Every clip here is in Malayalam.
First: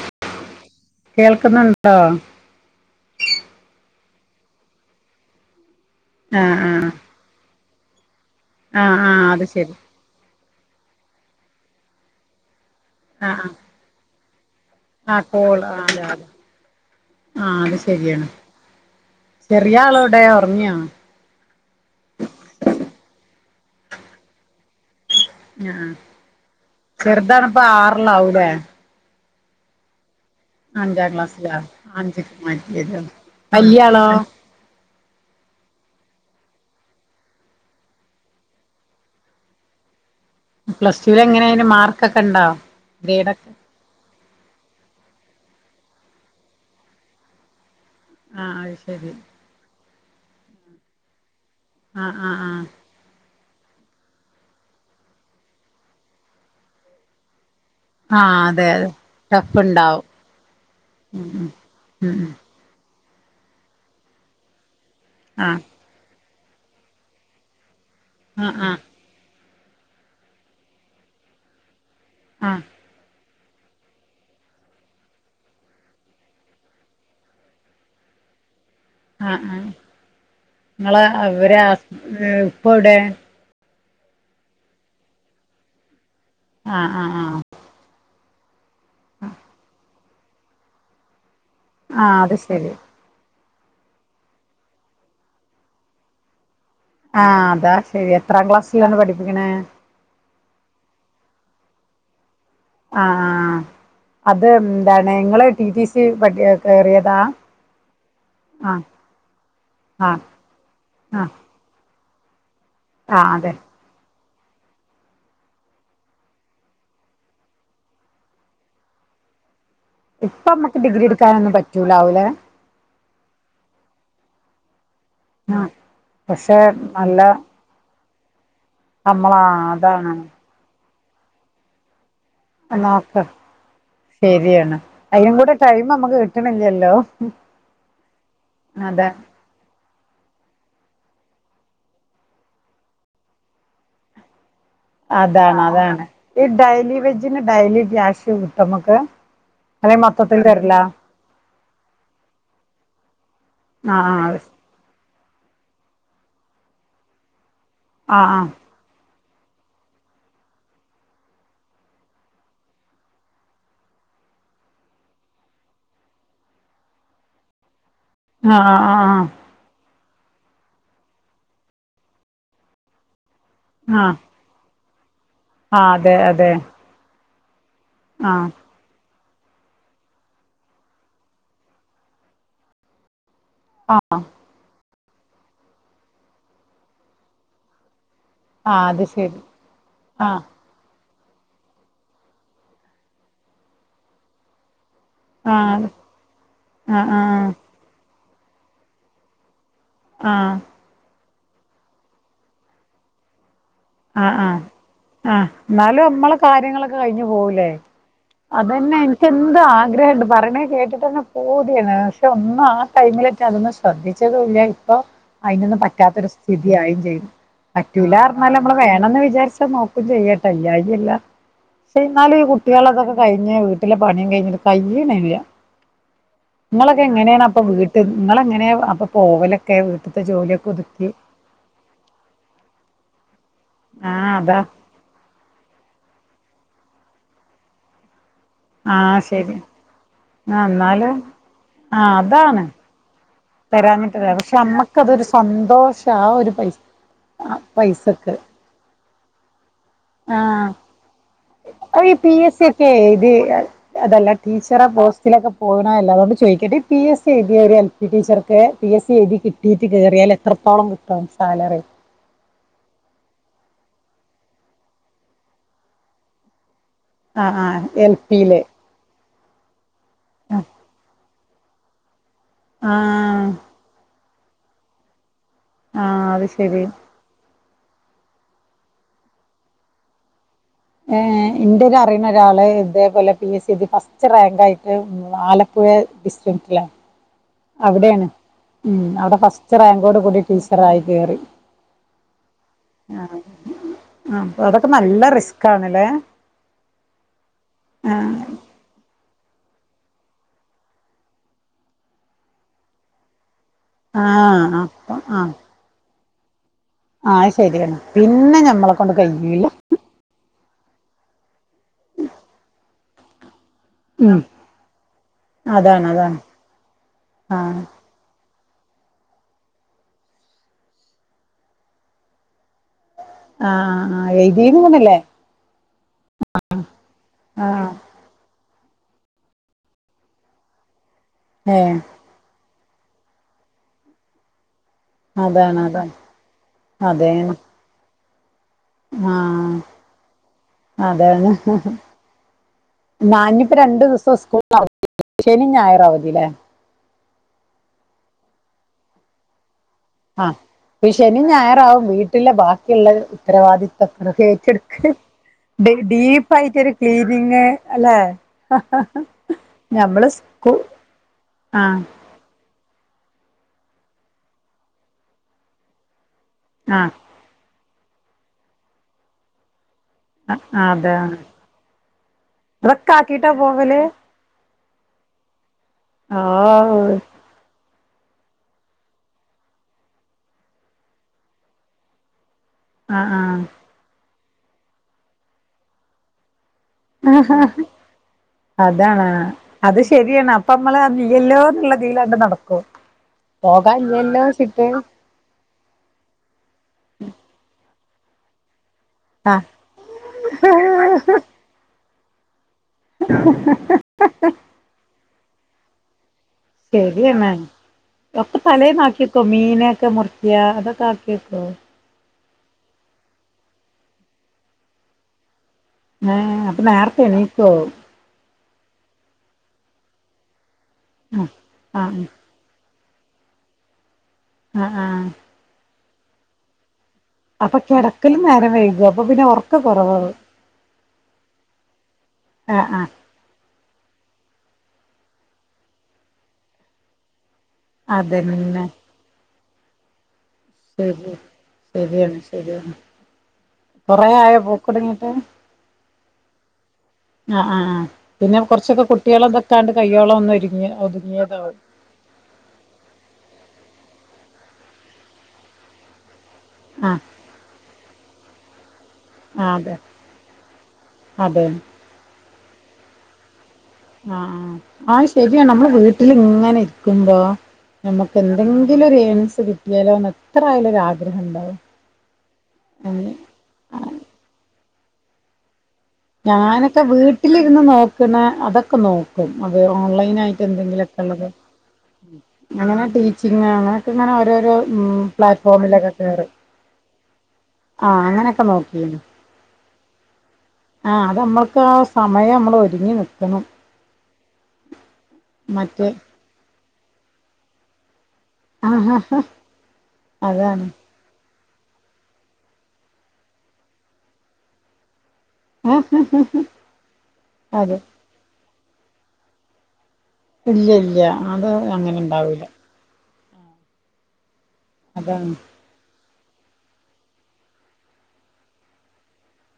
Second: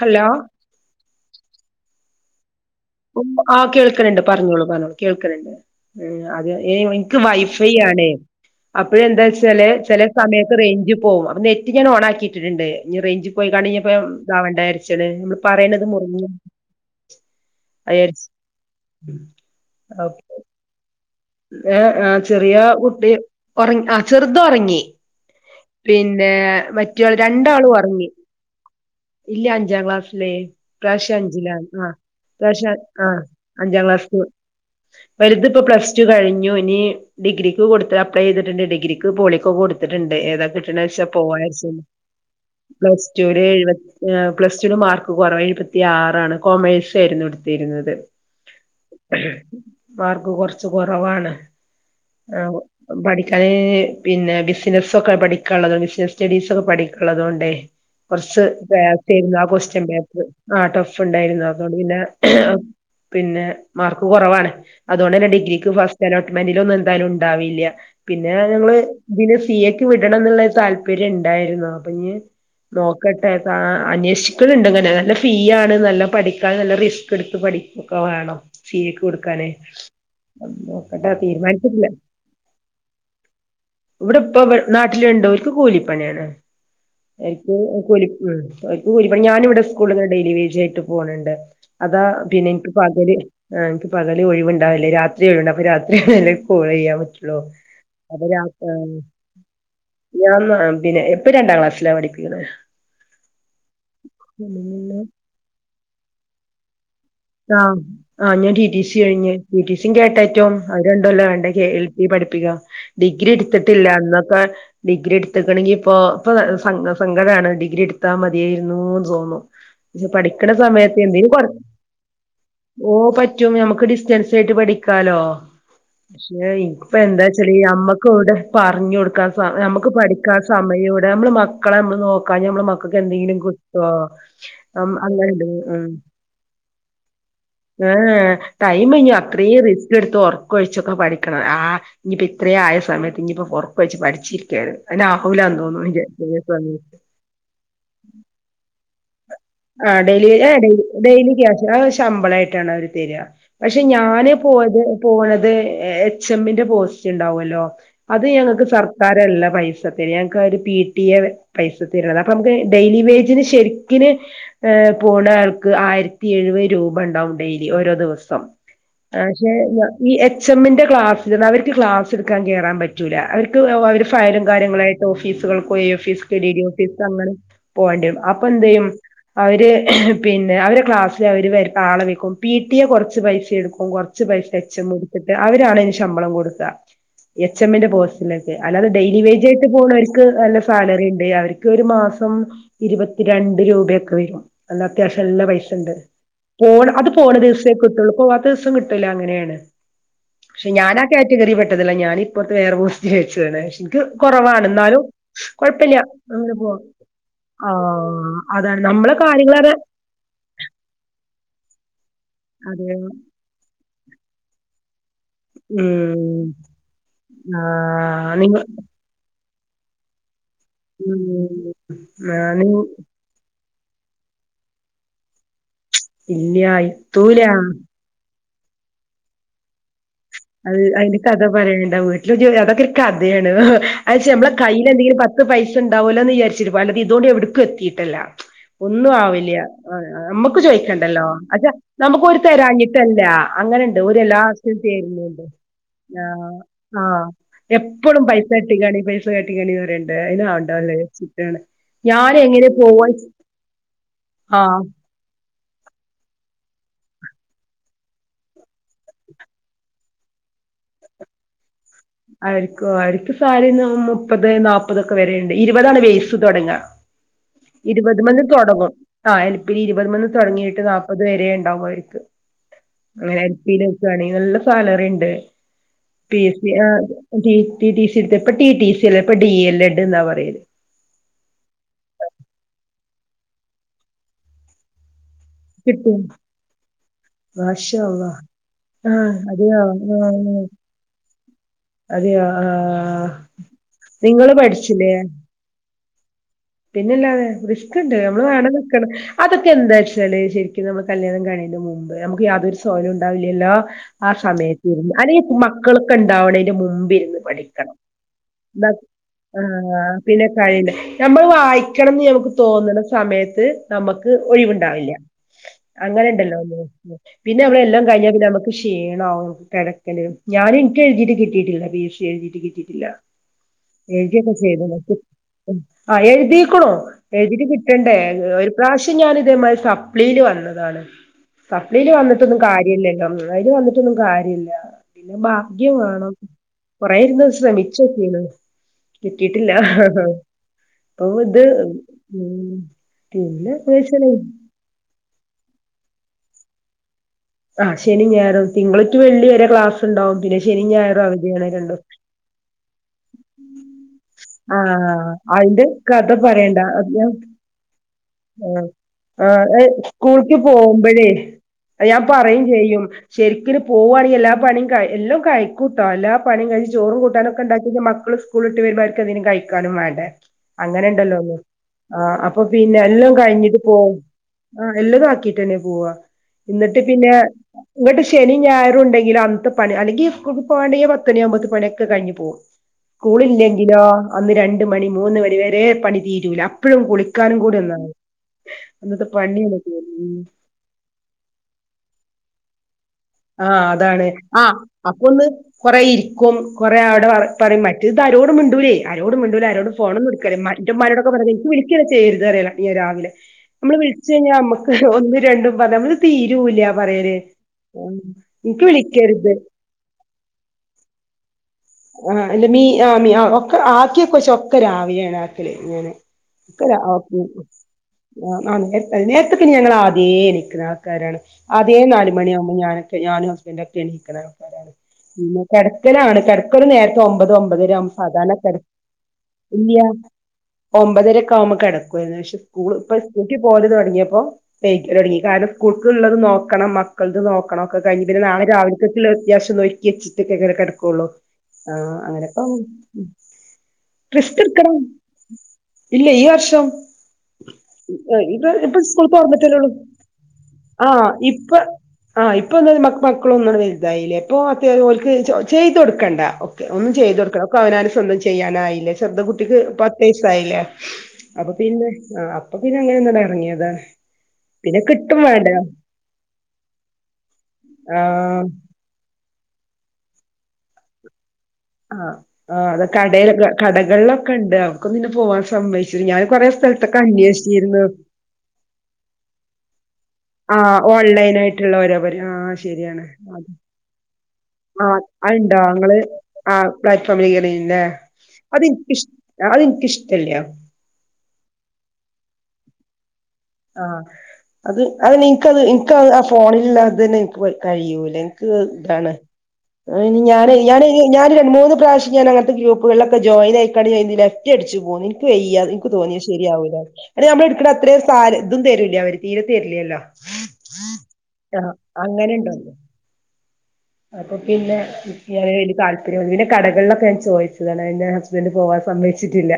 ഹലോ കേൾക്കുന്നുണ്ടോ ഉം ആഹ് കേൾക്ക്ണ് ണ്ട് പറഞ്ഞോളൂ പറഞ്ഞോളൂ കേൾക്ക്ണ് ണ്ട് ഉം ആദ്യം ആഹ് ഏഴ് ആഹ് മിൻ ക്ക് വൈഫൈ ആണേ ആഹ് അപ്പോഴെ എന്താ ആഹ് അത് വെച്ചാല് ശരി ചെല സമയത്ത് റേഞ്ച് പോവും അപ്പ നെറ്റ് ഞാൻ ഓൺ ആക്കി ഇട്ടിട്ട്ണ്ട് ഇനി റേഞ്ച് ആഹ് പോയി ആഹ് കാണ്ട് ഇനി ഇപ്പ ഇതാവണ്ട വിചാ ച്ചാല് ആഹ് നമ്മൾ കോൾ ആഹ് പറയ്ണത് അതെ മുറിഞ്ഞു അതെ ആഹ് അത് ശരിയാണ് വിചാരിച്ച് ചെറിയാളവ്ടെ ഉറങ്ങിയോ ആഹ് ആഹ് ചെറിയ കുട്ടി ഒറ ആഹ് ചെർതൊർങ്ങി. ആഹ് പിന്നെ മറ്റോല് ചെറുതാണിപ്പോ രണ്ടാളും ഒർങ്ങി. ആറിലാവൂലേ ഇല്ല അഞ്ചാം ക്ലാസ്സിലേ അഞ്ചാം ഇപ്രാശ്യം ക്ലാസ്സിലാ അഞ്ചിലാണ് ആഹ് അഞ്ചക്ക് ഇപ്രാശ്യം മാറ്റിയത് ആഹ് വല്യ അഞ്ചാം ആളോ ക്ലാസ് വലുത്പ്പൊ പ്ലസ് ടു കഴിഞ്ഞു ഇനി ഡിഗ്രിക്ക് കൊടുത്ത് അപ്ലൈ ചെയ്തിട്ണ്ട് ഡിഗ്രിക്ക് പോളിക്കോ കൊടുത്തിട്ട്ണ്ട് ഏതാ പ്ലസ് കിട്ട്ണച്ചാ ടുവിൽ എങ്ങനെ അയിന് പോവാച്ച് മാർക്കൊക്കെ ഉണ്ടോ പ്ലസ്ടുല് ഗ്രേഡൊക്കെ എഴുപ ഏ പ്ലസ് ടുല് മാർക്ക് കൊറവാ എഴുപത്തി ആറാണ് കോമേഴ്സായിരുന്നു എടുത്തിരുന്നത്. ആഹ് അത് ശരി മാർക്ക് കൊർച്ച് കൊറവാണ് ആഹ്. പഠിക്കാന് പിന്നെ ബിസിനസ്സൊക്കെ പഠിക്കാള്ളത് ബിസിനസ്സ് സ്റ്റഡീസൊക്കെ പഠിക്കാള്ളതോണ്ടേ കൊർച്ച് ആഹ് അതെ അതെ പ്രയാസേന്നു ആ ടഫ് കൊസ്സ്റ്റ്യൻ ഉണ്ടാവും പേപ്പർ ആ ടഫ് ഉം ഇണ്ടായിരുന്നു അതോണ്ട് പിന്നെ ഉം ഉം ഉം പിന്നെ മാർക്ക് കൊറവാണ് അതോണ്ടന്നെ ആഹ് ഡിഗ്രിക്ക് ഫസ്റ്റ് അലോട്ട്മെന്റിലൊന്നും എന്തായാലുണ്ടാവില്ല്യ പിന്നെ ആഹ് ഞങ്ങള് ആഹ് ഇതിന് സി എക്ക് വിടണംന്നുള്ള താല്പര്യം ഇണ്ടായിന്നു അപ്പൊ ഇഞ് ആഹ് നോക്കട്ടെ ആഹ് അന്വേഷിക്ക് ണണ്ട്ങ്ങനെ നല്ല ഫീ ആണ് നല്ല പഠിക്കാൻ നല്ല റിസ്ക്ക്ടുത്ത് പഠി ഒക്കെ വേണം ഫീ കൊടുക്കാനേ. ങ്ങളെ ഇവരെ ഇപ്പ എവ്ടെ? ഇവടെ ഇപ്പ നാട്ടില്ണ്ട് ഓൽക്ക് കൂലിപ്പണിയാണ്. ആഹ് ആഹ് ആഹ്. അവർക്ക് കൂലി ഉം ഓൽക്ക് കൂലിപ്പണിയാണ് ഞാനിവടെ സ്കൂള് ങ്ങനെ ഡെയിലി വേജായിട്ട് പോ ണണ്ട്. അതാ ആഹ് അത് പിന്നെ ഇൻക്ക് ശരി പകല് ഏ എനിക്ക് പകല് ഒഴിവ് ണ്ടാവല് രാത്രിഒഴിവ്ണ്ട് അപ്പൊ രാത്രി കോൾ ചെയ്യാ ആഹ് അതാ ശരി എത്രാം ക്ലാസ്സിലാണ് പഠിപ്പിക്കണെ? ഞാൻ ന്നാ പിന്നെ ഇപ്പ രണ്ടാം ക്ലാസ്സില പഠപ്പിക്കണേ. ആഹ് ആഹ് അത് എന്താണ് ഇങ്ങള് ടി ടി സി മറ്റേ കേറ്യതാ. ആഹ് ആഹ് ഞാൻ ടി ടി സി കഴിഞ്ഞ് ടി ടി സിം കെ ആഹ് ടെറ്റും അത് ആഹ് രണ്ടൊല്ലംവേണ്ടേ. എൽ പി പഠിപ്പിക്ക ആഹ് ഡിഗ്രി എ അതെ ട്‌ത്തിട്ടില്ല അന്നൊക്കെ ഡിഗ്രി എട്ത്ത്ക്ക്ണങ്കി ഇപ്പോ ഇപ്പ സങ്കടാണ് ഡിഗ്രി എട്ത്താ മത്യോയിരുന്നെന്ന് തോന്നും. പഠിക്ക്ണ സമയത്ത് എന്തേലും കൊർ ണ്ടാവുല്ലേ ഓ പറ്റും നമുക്ക് ഡിസ്റ്റൻസായിട്ട് പഠിക്കാലോ. ആഹ് ഏ പക്ഷെ ഇൻക്ക് ഇപ്പൊ നല്ല എന്താ ചെയ്യ ഞമ്മക്ക്വ്ടെ പർഞ്ഞൊട്ക്കാ നമ്മളാ സമ ഞമ്മക്ക് അതാണ് പഠിക്കാൻ സമയൊ വ്‌ ടെ നമ്മള് മക്കളെ നമ്മള് നോ ക്കാഞ്ഞ നമ്മളെ മക്കൾക്ക് നോക്ക് എന്തെങ്കിലും കിട്ടോ അങ്ങനെണ്ട് ഉം. കിട്ട്ണില്ലല്ലോ. ഏഹ് ഏഹ് ടൈംമില്ലഞ്ഞു അത്രീം റിസ്ക്കെട്ത്ത് ഉറക്കൊഴിച്ചൊക്കെ പഠിക്കണം ആഹ്. ഇഞ്ഞിപ്പോ ഇത്ര ആയ സമയത്ത് ഇനിയിപ്പൊ ഒർക്കൊഴിച്ച് പഠിച്ചിരിക്കേ അതാ അതാണ് ഈ ഡൈലി വെജിന് ഡൈലി ക്യാഷ് കിട്ടൊമ്മക്ക്. ആഹ് ഡെ ഏഹ് ഡെയിലി ക്യാഷ് ആത് ശമ്പളായിട്ടാണ് അവര് തെരാ. പക്ഷെ ഞാന് ആഹ് പോയത് പോണത് എച്ച് എമ്മിന്റെ പോസ്റ്റ് ഇണ്ടാവല്ലോ അത് ആഹ് ഞങ്ങക്ക് സർ ക്കാരല്ല പൈസത്തരാ ഞങ്ങക്ക് ആ ഒരു പി ടി എ പൈസ തര്ണത് അപ്പൊ നമുക്ക് ഡെയ്ലി വേജിന് ശരിക്കിന് ഏഹ് പോണാൾക്ക് ആയിരത്തി എഴുവെ രൂപണ്ടാവും ഡെയ്ലി ഓരോ ദിവസം. ആഹ് ആഹ് ആഹ് ഈ എച്ച് എമ്മിന്റെ ക്ലാസ്സില് അവർക്ക് ക്ലാസ്സെടുക്കാൻ കേറാൻ വേണ്ടി റ്റൂല അവര്ക്ക് അവര് ആഹ് ഫയലും കാര്യങ്ങളായിട്ട് ഓഫീസുകൾക്കോയി ആഹ് അതെ ഓഫീസ് കെ ഡി അതെ ഡി ഓഫീസ് അങ്ങനെ പോവണ്ടേരും അപ്പൊ ആഹ് എന്തെയ്യും അവര് പിന്നെ അവരെ ക്ലാസ്സില് അവര് വേറെ ആളെ വെക്കും പിടിയെ കുറച്ച് പൈസയെടുക്കും. അപ്പം ആഹ് കൊറച്ച് പൈസ എച്ച് എം എടുത്തിട്ട് അവരാണ് അയിന് ശമ്പളം കൊടുക്കാ എച്ച് എമ്മിന്റെ പോസ്റ്റിലൊ ക്കെ ആഹ് അല്ലാതെ അത് ഡെയിലി ശരി വേജായിട്ട് പോണവർക്ക് ആഹ് നല്ല സാലറിണ്ട് അവർക്ക് ഒരു മാസം ഇരുപത്തിരണ്ട് രൂപയൊക്കെ വരും. അല്ല അത്യാവിശ്യം നല്ല ആഹ് പൈസണ്ട് പോണ അത് ആഹ് ആഹ് പോണ ദിവസേ കിട്ടുള്ളൂ പോവാത്ത ദിവസം കി ട്ടൂല അങ്ങനെയാണ് ആഹ് ഇപ്പ ഞാനാ കാറ്റഗറി പെട്ടതല്ല ഞാന് ഇപ്പുറത്തെ വേറെ പോസ്റ്റ് വെച്ചതാണ്. ഇക്ക് ആഹ് ആഹ് കുറവാണ് എന്നാലും ആഹ് കുഴപ്പല്ല എന്നാലും നമ്മളെ അങ്ങനെ പോവാ കാര്യങ്ങളൊക്കെ കഴിഞ്ഞു പോവൂലേ ആഹ് അതന്നെ നമ്മളെ എനിക്ക് കാര്യങ്ങള് എന്ത് പറഞ്ഞാ ആഗ്രഹണ്ട് പറിണേ കേട്ടിട്ടന്നെ പൂതിയാന്ന് പക്ഷെ ഒന്നും ആഹ് അതെയോ ടൈമില് അതൊന്നും ശ്രദ്ധിച്ചതുല്ല ഇപ്പൊ അയിനൊന്നും പറ്റാത്തൊരു ഉം സ്ഥിതി ആയും ചെയ്യ്ത് പറ്റൂല ആഹ് നിങ്ങ പറഞ്ഞാല് വേണന്ന് വിചാരിച്ചാ നോക്കും ചെയ്യാട്ടോ ഇയ്യായില്ല ഉം പക്ഷേ എന്നാലും ഈ ഞാന് കുട്ടികൾ അതൊക്കെ കഴിഞ്ഞ് വീട്ടിലെ പണിയും കഴിഞ്ഞിട്ട് കയ്യിണില്ല ഇല്ല നിങ്ങളൊക്കെ എത്തൂല എങ്ങനെയാണ് അപ്പൊ വീ ട്ട് നിങ്ങള് എങ്ങനെ അപ്പോ പോവലൊക്കെ വീട്ട്ത്തെ ജോലിയൊക്കെ അത് ഒതുക്കി അതിന്റെ കഥ പറയേണ്ട വീട്ടിൽ അതൊക്കെ ഒരു കഥയാണ് വെ ആഹ് നമ്മെ അതാ ക യ്യില് എന്തെങ്കിലും പത്ത് പൈസണ്ടാവല്ലോ വിചാരിച്ചിട്ട് അല്ലാതെ ഇത് കൊണ്ട് എവിടുക്കും എത്തിയിട്ടല്ല. ഒന്നും ആഹ് ആവില്ല ശരി നമ്മുക്ക് ആ എന്നാല് ചോയിക്കണ്ടല്ലോ അത് ആഹ് നമുക്ക് ഓര് അതാണ് തെരാഞ്ഞി ട്ടല്ല അങ്ങനെണ്ട് ഓര് തരാഞ്ഞിട്ടല്ല എല്ലാ പക്ഷെ ആവിശ്യത്തിനും അമ്മക്കതൊരു തര്ന്ന് സന്തോഷ ആ ഒരു ആഹ് പൈസ ആഹ് ആ എപ്പളും പൈസക്ക് പൈസ കാട്ടിക്കാണി പൈസ കാട്ടിക്കാണി പറയ ണ്ട അയിന് ആവണ്ടാന്ന് വിചാരിച്ചിട്ടാണ്. അപ്പൊ ഈ പി ഞാൻ എസ് സി എങ്ങനെ ഒക്കെ പോവാ എഴുതി അതല്ല ആഹ് ടീച്ചറെ പോസ്റ്റ് സിലൊക്കെ പോണോല്ലേ അത്കൊണ്ട് ചോയിക്കട്ടെ ഈ പി എസ് സി എഴുതിയൊര് എൽ പി ടീച്ചർക്ക് പി എസ് സി എഴുതി കിട്ടിയിട്ട് കയറിയാല് എത്രത്തോളം കിട്ടും സാലറി അവർക്കൊ അവർക്ക് സാലറീന്ന് മുപ്പത് നാപ്പതൊക്കെ വര്ണ്ട് ഇരുപതാണ് വേസ് തുടങ്ങാ ആഹ് ആഹ് എൽ ഇരുപത്മന്ന് പിയില് തുടങ്ങും. ആഹ് എൽപ്പിന്ന് ഇരുപത് മന്ന് തുടങ്ങിയിട്ട് നാല്പത് വരെ ഉണ്ടാവുമായിരിക്കും അങ്ങനെ ആഹ് എൽപ്പില് പണികള്ള് സാലറിണ്ട് ആഹ് പി അത് എസ് സി ശരി ആഹ് ടി ടി സി ഇടുത്തേ ഇപ്പ ടി ടി സി അല്ല ഇപ്പ ഡി എൽ എഡ് എന്നാ പറയല് ഏഹ് ഇൻ്റൊര് അറിയുന്ന ഒരാള് ഇതേപോലെ പി എസ് സി എഴുതി ഫസ്റ്റ് റാങ്കായിട്ട് ആല പ്പുഴ കിട്ടും ഡിസ്ട്രിക്ട്ലാ മാഷാ അവിടെണ് അള്ളാ ഉം ആ അവിടെ ഫസ്റ്റ് അതെയോ റാങ്കോട് ആ കൂടി ടീച്ചറായി കയറി. അതെയോ ആ ആഹ് ആഹ് നിങ്ങള് അതൊക്കെ പഠിച്ചില്ലേ നല്ല റിസ്ക്കാണ്ല്ലേ. പിന്നെല്ലാതെ റിസ്ക്ക്ണ്ട് നമ്മള് വേണം നിക്കണം അതൊക്കെ എന്താ വെച്ചാല് ശരിക്കും നമ്മൾ കല്യാണം കഴുന്നതിന് മുമ്പ് നമുക്ക് യാതൊരു സ്വഹലും ഉണ്ടാവില്ലല്ലോ ആഹ് സമയത്ത് ഇരുന്ന് അപ്പൊ അല്ലേ ആഹ് മക്കളൊക്കെ ഉണ്ടാവണേൻ്റെ മു മ്പ് ഇരുന്ന് ആഹ് പഠിക്കണം ശരിയാണ് പിന്നെ ഞമ്മളെ നട്ട് കൊണ്ട് കഴിയൂല ആഹ് പിന്നെ കഴിയില്ല നമ്മൾ വായിക്കണംന്ന് ഞമുക്ക് തോന്ന്ണ സമയത്ത് നമക്ക് ഉം ഒഴിവുണ്ടാവില്ല അതാണ് അതാണ് അങ്ങനെണ്ടല്ലോ പിന്നെ നമ്മള് ആഹ് എല്ലാം കഴിഞ്ഞാ പിന്നെ നമക്ക് ക്ഷീണാവും കിടക്കേണ്ടി വരും ഞാൻ എനിക്ക് എഴുതിട്ട് കിട്ടിയിട്ടില്ല പി എ സ്സി എഴുതിട്ട് കിട്ടിയിട്ടില്ല ആഹ് ആഹ് എഴുതിയൊക്കെ എഴുതിന്ന് ചെയ്തീണ് കി തോന്നല്ലേ ആഹ് എഴ്തിക്ക്ണു എഴ്തിട്ട് ആഹ് കിട്ടണ്ടേ ഒര് പ്രാവശ്യം ഞാൻ ഇതേമാതിരി സപ്ലിയില് വന്നതാണ് ഏഹ് സപ്ലിയില് വന്ന് ട്ടൊന്നും കാര്യല്ലല്ലോ അയില് വന്നിട്ടൊന്നും കാര്യല്ല പിന്നെ അതാണ് ഭാഗ്യം അതാണ് വാണം കൊറേ ഇരുന്ന് അതേണ് ശ്രമിച്ച് നോക്കീക്ക്ണ് കിട്ടീട്ടില്ല ആഹ് അതാണ് ഉം ന്നാ പിന്നെ ഇഞ്പ്പൊ രണ്ട് എന്താച്ചാല് ദിവസം സ്കൂ ള് അവധിയല്ലേ ശനി ഞായറു അവധി ല്ലേ ആഹ് ശനി ഞായറും തിങ്കൾ റ്റു വെള്ളി വരെ ക്ലാസ് ഉണ്ടാവും ആഹ് പിന്നെ ശനി അപ്പ ഈ ഞായറും ശനി അവധിയാണ് രണ്ടും ഞായറാവും വീട്ടിലെ ബാക്കിയുള്ള ഉത്തരവാദിത്തൊക്കെ ആ ഏറ്റെട്ക്ക്ണ് അതിന്റെ ഡ് കഥ ഡീപ്പ് പറയണ്ട ആയിട്ടൊരു അത് ഞാൻ ക്ലീനിങ് അല്ലെ നമ്മള് സ് ല് പോവുമ്പഴേ. ആഹ്. അഹ് ഞാൻ പറയും ചെയ്യും ശരിക്ക്ന് പോവാണെങ്കി എല്ലാ പണിയും ക എല്ലൊം കഴി ക്കുട്ടോ എല്ലാ പണിം കഴിച്ച് ആഹ് ചോറും കൂട്ടാനൊക്കെ ഇണ്ടാക്കിയെച്ചാ മക്കള് സ്കൂള് വിട്ട് വെരുമ്പൊ അവര്ക്കെന്തേനും കഴിക്കാനും വേണ്ടേ. ആഹ് അങ്ങനെ അതെ ഇണ്ടല്ലൊ ഒന്ന് ആഹ് അപ്പൊ പിന്നെ അതൊക്കെ എല്ലവും ആക്കിട്ടാ കഴിഞ്ഞിട്ട് പോവല് പോവും. ആഹ് എല്ലതും ആക്കിയിട്ടെന്നെ പോവാ. ആഹ് വ് ട്ട് പിന്നെ. ഇന്നട്ട് ശനി ഞായറും ഉണ്ടെങ്കില് അന്ന്ത്തെ പണി അല്ലെങ്കിൽ സ്‌കൂൾക്ക് പോകാണ്ടെങ്കി അഹ് പത്തണി അവ്മ്പത് പണിയൊക്കെ കഴിഞ്ഞു പോവും ആഹ് സ്കൂള് ആഹ് ഇല്ലെങ്കിലോ അന്ന് രണ്ട് മണി മൂന്ന് മണി വരെ പണി തീരൂല. എപ്പഴും കുളിക്കാനും കൂടി ഒന്നാണ്ട് അന്നത്തെ പണിയൊന്നും തീർ [unintelligible] അപ്പ അമ്മള് ആ ഇന്നില്ലല്ലോ ന്ന്ള്ളതിലാണ്ട് നടക്കും പോകാന് ഇല്ലല്ലോച്ച്ട്ട്. ഇതൊന്ന് കൊറേ ഇരിക്കും കൊറേ അവ്ടെ വർത്താനം മറ്റെഹ് ഇതാരോടും മുണ്ടലേ ആരോടും ആഹ് മിണ്ടൂല്ല ആരോടും ഫോണ് ഒന്നു ഇട്ക്കെര് ഇമ്മ ഇന്റെ ഇമ്മനോടൊക്കെ പർഞ്ഞ്ക്ക്ണ് ഇൻക്ക് വിളിക്കെന്നെ ചെയ്യര്ത് പറയലാണ് ട്ട് ഞാൻ രാവിലെ നമ്മള് വിളിച്ച് കഴിഞ്ഞാ അമ്മക്ക് ഒന്നും രണ്ടും പറഞ്ഞാ അമ്മൾത് തീരൂല്ല പറയല്. ശരിയാണ് ഉം. ഒക്കെ എനിക്ക് തലേന്ന് ആക്കിയെക്കോ വിളിക്കരുത് മീനൊക്കെ മുറിക്ക്യാ അതൊക്കെ ആക്കിയെക്കോ ആഹ് അല്ല മീ ആഹ് മി ഒക്കെ ആക്കിയെക്കോയ്ച്ച ഒക്കെ രാവിലേണ് ട്ടല് മീന് ഏഹ് അപ്പൊ ഒക്കെ രാവ് നേരത്തെ ഉം എണീക്കോ ആഹ് നാല്മണി നേര്ത്തഹ് നേര്ത്തെ പിന്നെ ഞങ്ങളാദ്യേ എണീക്ക്ണ ആൾക്കാരാണ് ആഹ് ആദ്യേ ആഹ് നാല് മണിയാവു ക്കും ഞാനൊക്കെ ഞാനും ഹസ്ബൻഡ് ഒക്കെ എണീക്ക്ണ ആൾക്കാ അഹ് ആഹ് പിന്നെ കെടക്കലാണ് കെടക്കല് നേരത്തെ ഒമ്പത് അപ്പൊ ഒമ്പതരയാകുമ്പോ കിടക്കലും സാധാരണ നേരം കെട വൈകും അപ്പൊ പിന്നെ ഉറക്കം ഉമ്മ്യാ കുറവാവും ഒമ്പതരക്കെ ആവുമ്പോ കെടക്കോയ്ന്ന് പക്ഷെ ആഹ് സ്കൂൾ ആഹ് ഇപ്പ പൂട്ടി പോവല് തൊടങ്ങിയപ്പോ വെയ്കല് തൊടങ്ങി കാരണം സ്കൂൾക്ക്ള്ളതും നോക്കണം മക്കൾതും നോ ക്കണം ഒക്കെ കഴിഞ്ഞ്ട്ട് ന്നെ നാളെ അതന്നെ രാവിലെക്കക്ക്ള്ളഹ് അത്യാശം ഒന്ന് ഒരുക്കിവെച്ച് ട്ട് ക്കെ ഇങ്ങനെ കെടക്കൊള്ളു ശരി ആഹ് അങ്ങനെപ്പം ഉം കോറെന്നാളായോ പോക്ക്ഒടങ്ങിട്ട്. ഇല്ല ഈ വർഷം. ആഹ് ആഹ് എഹ് പിന്നെ ഇപ്പ ഇപ്പ കൊറച്ചൊക്കെ കുട്ടികളെ സ്കൂൾപോവുമ്പത്തന്നെ ഒള്ളു ഇതൊക്കാണ്ട് കയ്യോളം ഒന്ന് ഒരുങ്ങിയ ആഹ് ഇപ്പ ഒതുങ്ങിയതാവും ആഹ് ഇപ്പൊ ഒന്നാമത് മക്ക് മക്കളൊന്ന്ണ്ട് വെൽതായില്ലേ ഇപ്പൊ അത്യാവ് ഓല്ക്ക് ചെ ചെയ്തൊട്ക്കണ്ട ക്ക് ഒന്നും ആഹ് ചെയ്തൊട്ക്കണ്ട ഒക്കെ അവനാന് സ്വന്തം ചെയ്യാനായില്ലേ. ചെർതാ ആഹ് കുട്ടിക്ക് അതെ പത്ത് വയസ്സ് ആയില്ലേ അതെ അപ്പ പിന്നെ ആഹ് അപ്പൊ പിന്നെ അങ്ങനെ ഒന്ന്ണ്ട് അറങ്യേതാ. ആഹ് ആഹ് ആണ് ശരിയാണ് നമ്മള് വീട്ട്ല് ഇങ്ങനെ ഇരിക്കുമ്പളാ നമുക്ക് എന്തെ ആഹ് ങ്കിലൊരു ഏണിങ്സ് കിട്ടിയാലോന്ന് എത്ര ആയാലും ഒരു ആഗ്രഹം ഇണ്ടാവും. ആഹ് എഹ് അത് കടേലൊക്കെ കടകൾളൊക്കെ ഇണ്ട് അവ്ട്ക്കൊന്നും ഇന്നെ പോവാൻ സമ്മെയ് ഞാനൊക്കെ വീട്ടിലിരുന്ന് നോക്ക്ണ അതൊക്കെ നോക്കും അത് ഓൺലൈനായി. ആഹ് ഓൺലൈൻ ആയിട്ടുള്ള ഓരോ പരി, ആഹ് അങ്ങനെ ശരിയാണ്. ടീച്ചിങ് അതെ അങ്ങനെയൊക്കെ ഇങ്ങനെ ഓരോരോ ആഹ്. ഉം അത്ണ്ടോ പ്ലാറ്റ്ഫോമിലൊക്കെ ങ്ങള്, കേറി ആഹ്. പ്ലാറ്റ്ഫോമിൽ കേറീന്ല്ലേ. ആഹ് അങ്ങനെയൊക്കെ നോക്കിരുന്നു അതിൻക്കിഷ് അതിൻക് ഇഷ്ടല്ല്യ. ആഹ് അത് നമ്മൾക്ക് ആ സമയം നമ്മൾ ഒരുങ്ങി നിക്കണം. ആഹ് അത് അതെന്നെ ഇൻക്കത് മറ്റേ ഇൻക്കാ ആ ഫോണില്ള്ള അതന്നെ ഇൻക് പ കഴിയൂലേ. ക്ക് ആഹ് ഇതാണ് ഹ അയ്ന് ഞാനേ അതാണ് ഞാന ത് ഞാൻ രണ്ട് മൂന്ന് പ്രാവശ്യം ഞാന് അങ്ങൻത്തെ ഗ്രൂപ്പുകളിലൊക്കെ ജോയിൻ ആയിക്കാണ്ട് ഞാ അയ്ന്ന് ലെഫ്റ്റ് അടിച്ച് പോന്ന്. ഇൻ ക്ക് വയ്യ. ഇൻക്ക് തോന്നി യത് ശരിയാവൂലാന്ന്. ന്നട്ട് ഞമ്മൾ ഇട്ക്ണ അതെ അത്രിം സാല് ഇതും തരൂല്ലെ അവര് തീരെ തരില്ല്യല്ലോ. ഇല്ല്യ ല്ല്യ. അത് അങ്ങനെ ണ്ടാവൂല്ല. അങ്ങനെണ്ടോന്ന്. അപ്പൊ പിന്നെ അതാണ് കിട്ട്യാല് അയ്ല് താൽ പര്യം. [unintelligible] പിന്നെ കടകൾലൊക്കെ ഞാൻ ചോയ്ച്ചതാണ്. അത് ഇന്റെ ഹസ്ബൻൻ്റ് പോവാൻ സമ്മയിച്ചിട്ടില്ല.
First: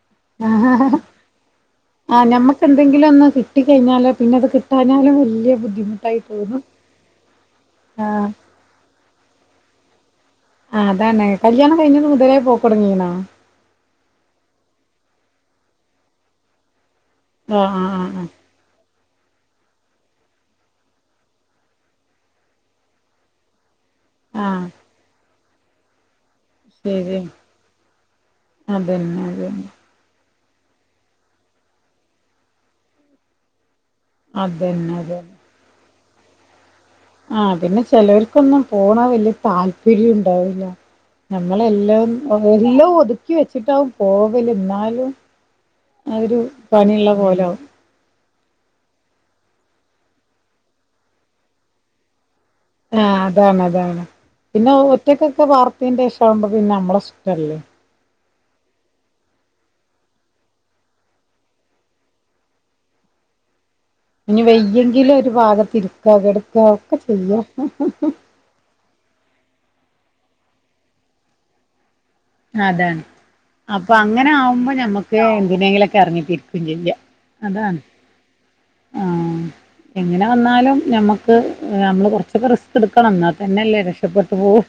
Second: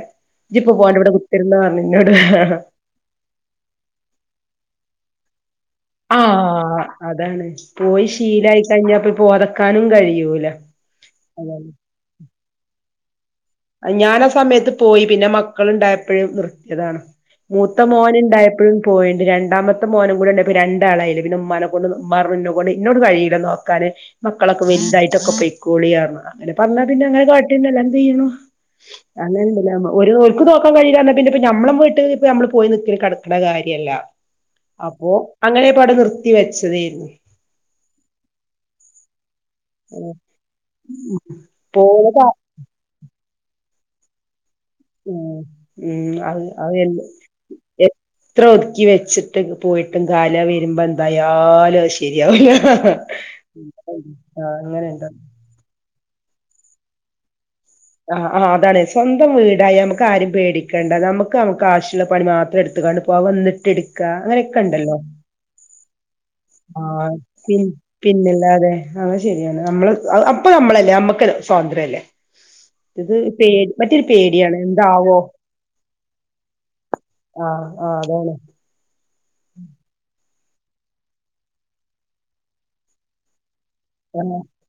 ഇജ്ജിപ്പൊ പോണ്ട ഇവടെ കുത്തിരുന്നോ ർഞ് ഇന്നോട്. ആഹ് ഞമ്മക്ക് എന്തെങ്കിലും ഒന്ന് കിട്ടി കഴിഞ്ഞാലോ പിന്നെ അത് കിട്ടാഞ്ഞാലും വല്ല്യ ബുദ്ധിമുട്ടായി തോന്നും. ആഹ് അതാണ്. പോയി ആഹ് ശീലായിക്കഴിഞ്ഞാ പ്പ പോവാതെക്കാനും കഴിയൂല. ആഹ് അതാണ്. കല്യാണം കയിഞ്ഞത് മുതലേ പോകൊട്ങ്ങീണോ? ഞാനാ സമയത്ത് പോയി പിന്നെ മക്കളുണ്ടായപ്പഴ് നിർത്തിയതാണ്. ആഹ് മൂത്ത ആഹ് മോന് ആഹ് ഇണ്ടായപ്പഴും. പോയിണ്ട് രണ്ടാമത്തെ മോനും കൂടെ ണ്ടായപ്പം രണ്ടാളായില്ലെ. പിന്നെ ഉമ്മാനെകൊണ്ട് ഉമ്മാ ർഞു ഇന്നെ കൊണ്ട് ഇന്നോട് കഴിയൂല്ല നോക്കാന്. ആഹ് മക്കളൊക്കെ വലുതായിട്ടൊക്കെ പൊയ്ക്കോളി പർണ്. അങ്ങനെ പർഞ്ഞാ പിന്നെ ശരി അങ്ങനെ കാട്ടെന്നെ. അല്ലാപ്പെന്തെയ്യ്ണു. അതന്നെ അതന്നെ [unintelligible] ഒരു ഓൽക്ക് നോകാൻ കഴിയില്ലാ പർഞ്ഞാ പിന്നെപ്പ ഞമ്മളെ വീട്ടില് ഇപ്പ നമ്മള് പോയി നിക്കല് കടക്ണ കാര്യല്ല. അതന്നെ അപ്പോ അതന്നെ അങ്ങനായപ്പവ്ടെ നിർത്തി വെച്ചതേര്ന്നു. ആഹ് പിന്നെ ചെലോർക്കൊന്നും പോണത് വല്യ താല് പിര്യു ണ്ടാവൂല്ല ഞമ്മളെല്ലതും പോണതാ ഒ എല്ലതും ഒതുക്കി വെച്ചിട്ടാവും പോവല്, ഇന്നാ ലും ഉം ഉം അതൊരു അത് അത് എല്ല് പണിള്ള പോലാവും. എ ത്ര ഒതുക്കി വെച്ചിട്ട് പോയിട്ടും കാര്ല വരുമ്പോ എന്തായാലും അത് ശരിയാവുലാ. ആഹ് ആഹ് അങ്ങനെണ്ട് ഒക്കെ പാർത്തേൻ്റേഷാവുമ്പം പിന്നെ നമ്മളെ ഇഷ്ടല്ലേ? ആഹ് ആഹ് അതാണെ. സ്വന്തം വീടായ നമുക്ക് ആരിം പേടിക്കണ്ട. നമുക്ക് നമുക്ക് ആവശ്യള്ള പണി മാത്രം എടുത്ത്ക്കാണ്ട് പോവ വന്നിട്ടിട് ഇഞ് വയ്യെങ്കിലും ഒരു ഭാഗത്ത് ഇര്ക്കാ കെട് ആഹ് പിൻ പിന്നല്ലാതെ. അത് ശരിയാണ് നമ്മള് അപ്പൊ നമ്മളല്ലേ അമ്മക്ക് സ്വാതന്ത്ര്യല്ലേ? അതാണ്. ഇത് പേടി അപ്പൊ മറ്റൊരു അങ്ങനെ പേടിയാണ് ആവുമ്പോ എന്താവോ ഞമ്മക്ക് എന്തിനേങ്കിലൊക്കെ എറങ്ങിത്തിരികും ചെയ്യ. ആഹ് ആഹ് അതാണ്. ആഹ്. എങ്ങനെ വന്നാലും ഞമ്മക്ക് നമ്മള് കൊറച്ചൊക്കെ റിസ്ക്ട്ക്കണം ഇന്നാ തന്നെല്ലേ. രക്ഷപ്പെട്ടു ആഹ് പോവൂ.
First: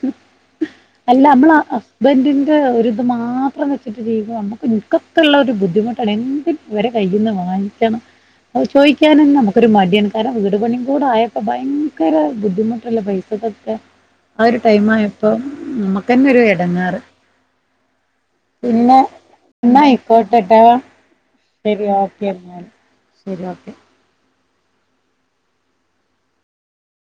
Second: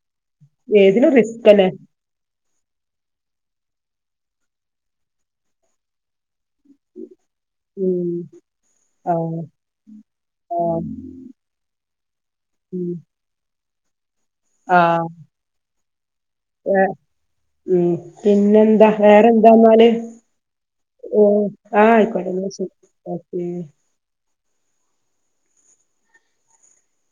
ഏതിനും അല്ല നമ്മള റിസ്കന്നെ അസ് ബെൻ്റിൻ്റെ ഒരിത് മാത്രം വെച്ചിട്ട് ചെയ്യുക നമുക്ക് ഇൻക്കൊക്കെള്ളൊരു ബുദ്ധിമുട്ടാണ്. എന്തിനും ഇവരെ കയ്യ്ന്ന് വാങ്ങിക്കണം. ഉം അഹ് ചോയിക്ക്യാനെന്നെ ആഹ് നമുക്കൊരു മടിയാണ്. കാരണം വീട് പണിം ആഹ് കൂടായപ്പം ഭയങ്കര ഉം ബുദ്ധിമുട്ടല്ലെ പൈസ കൊക്കെ. ആ ഒരു ടൈം ആയപ്പം നമക്കെന്നൊര് എ ഏഹ് ഉം പിന്നെന്താ? പിന്നെ വേറെന്താ എന്നാ എന്നാല്? ആയിക്കോട്ടെട്ടോ ഓഹ് ശരി ആഹ് ആയിക്കോട്ട ഓക്കെ ഇന്നാ എന്നാല് ശരി ഓക്കെ.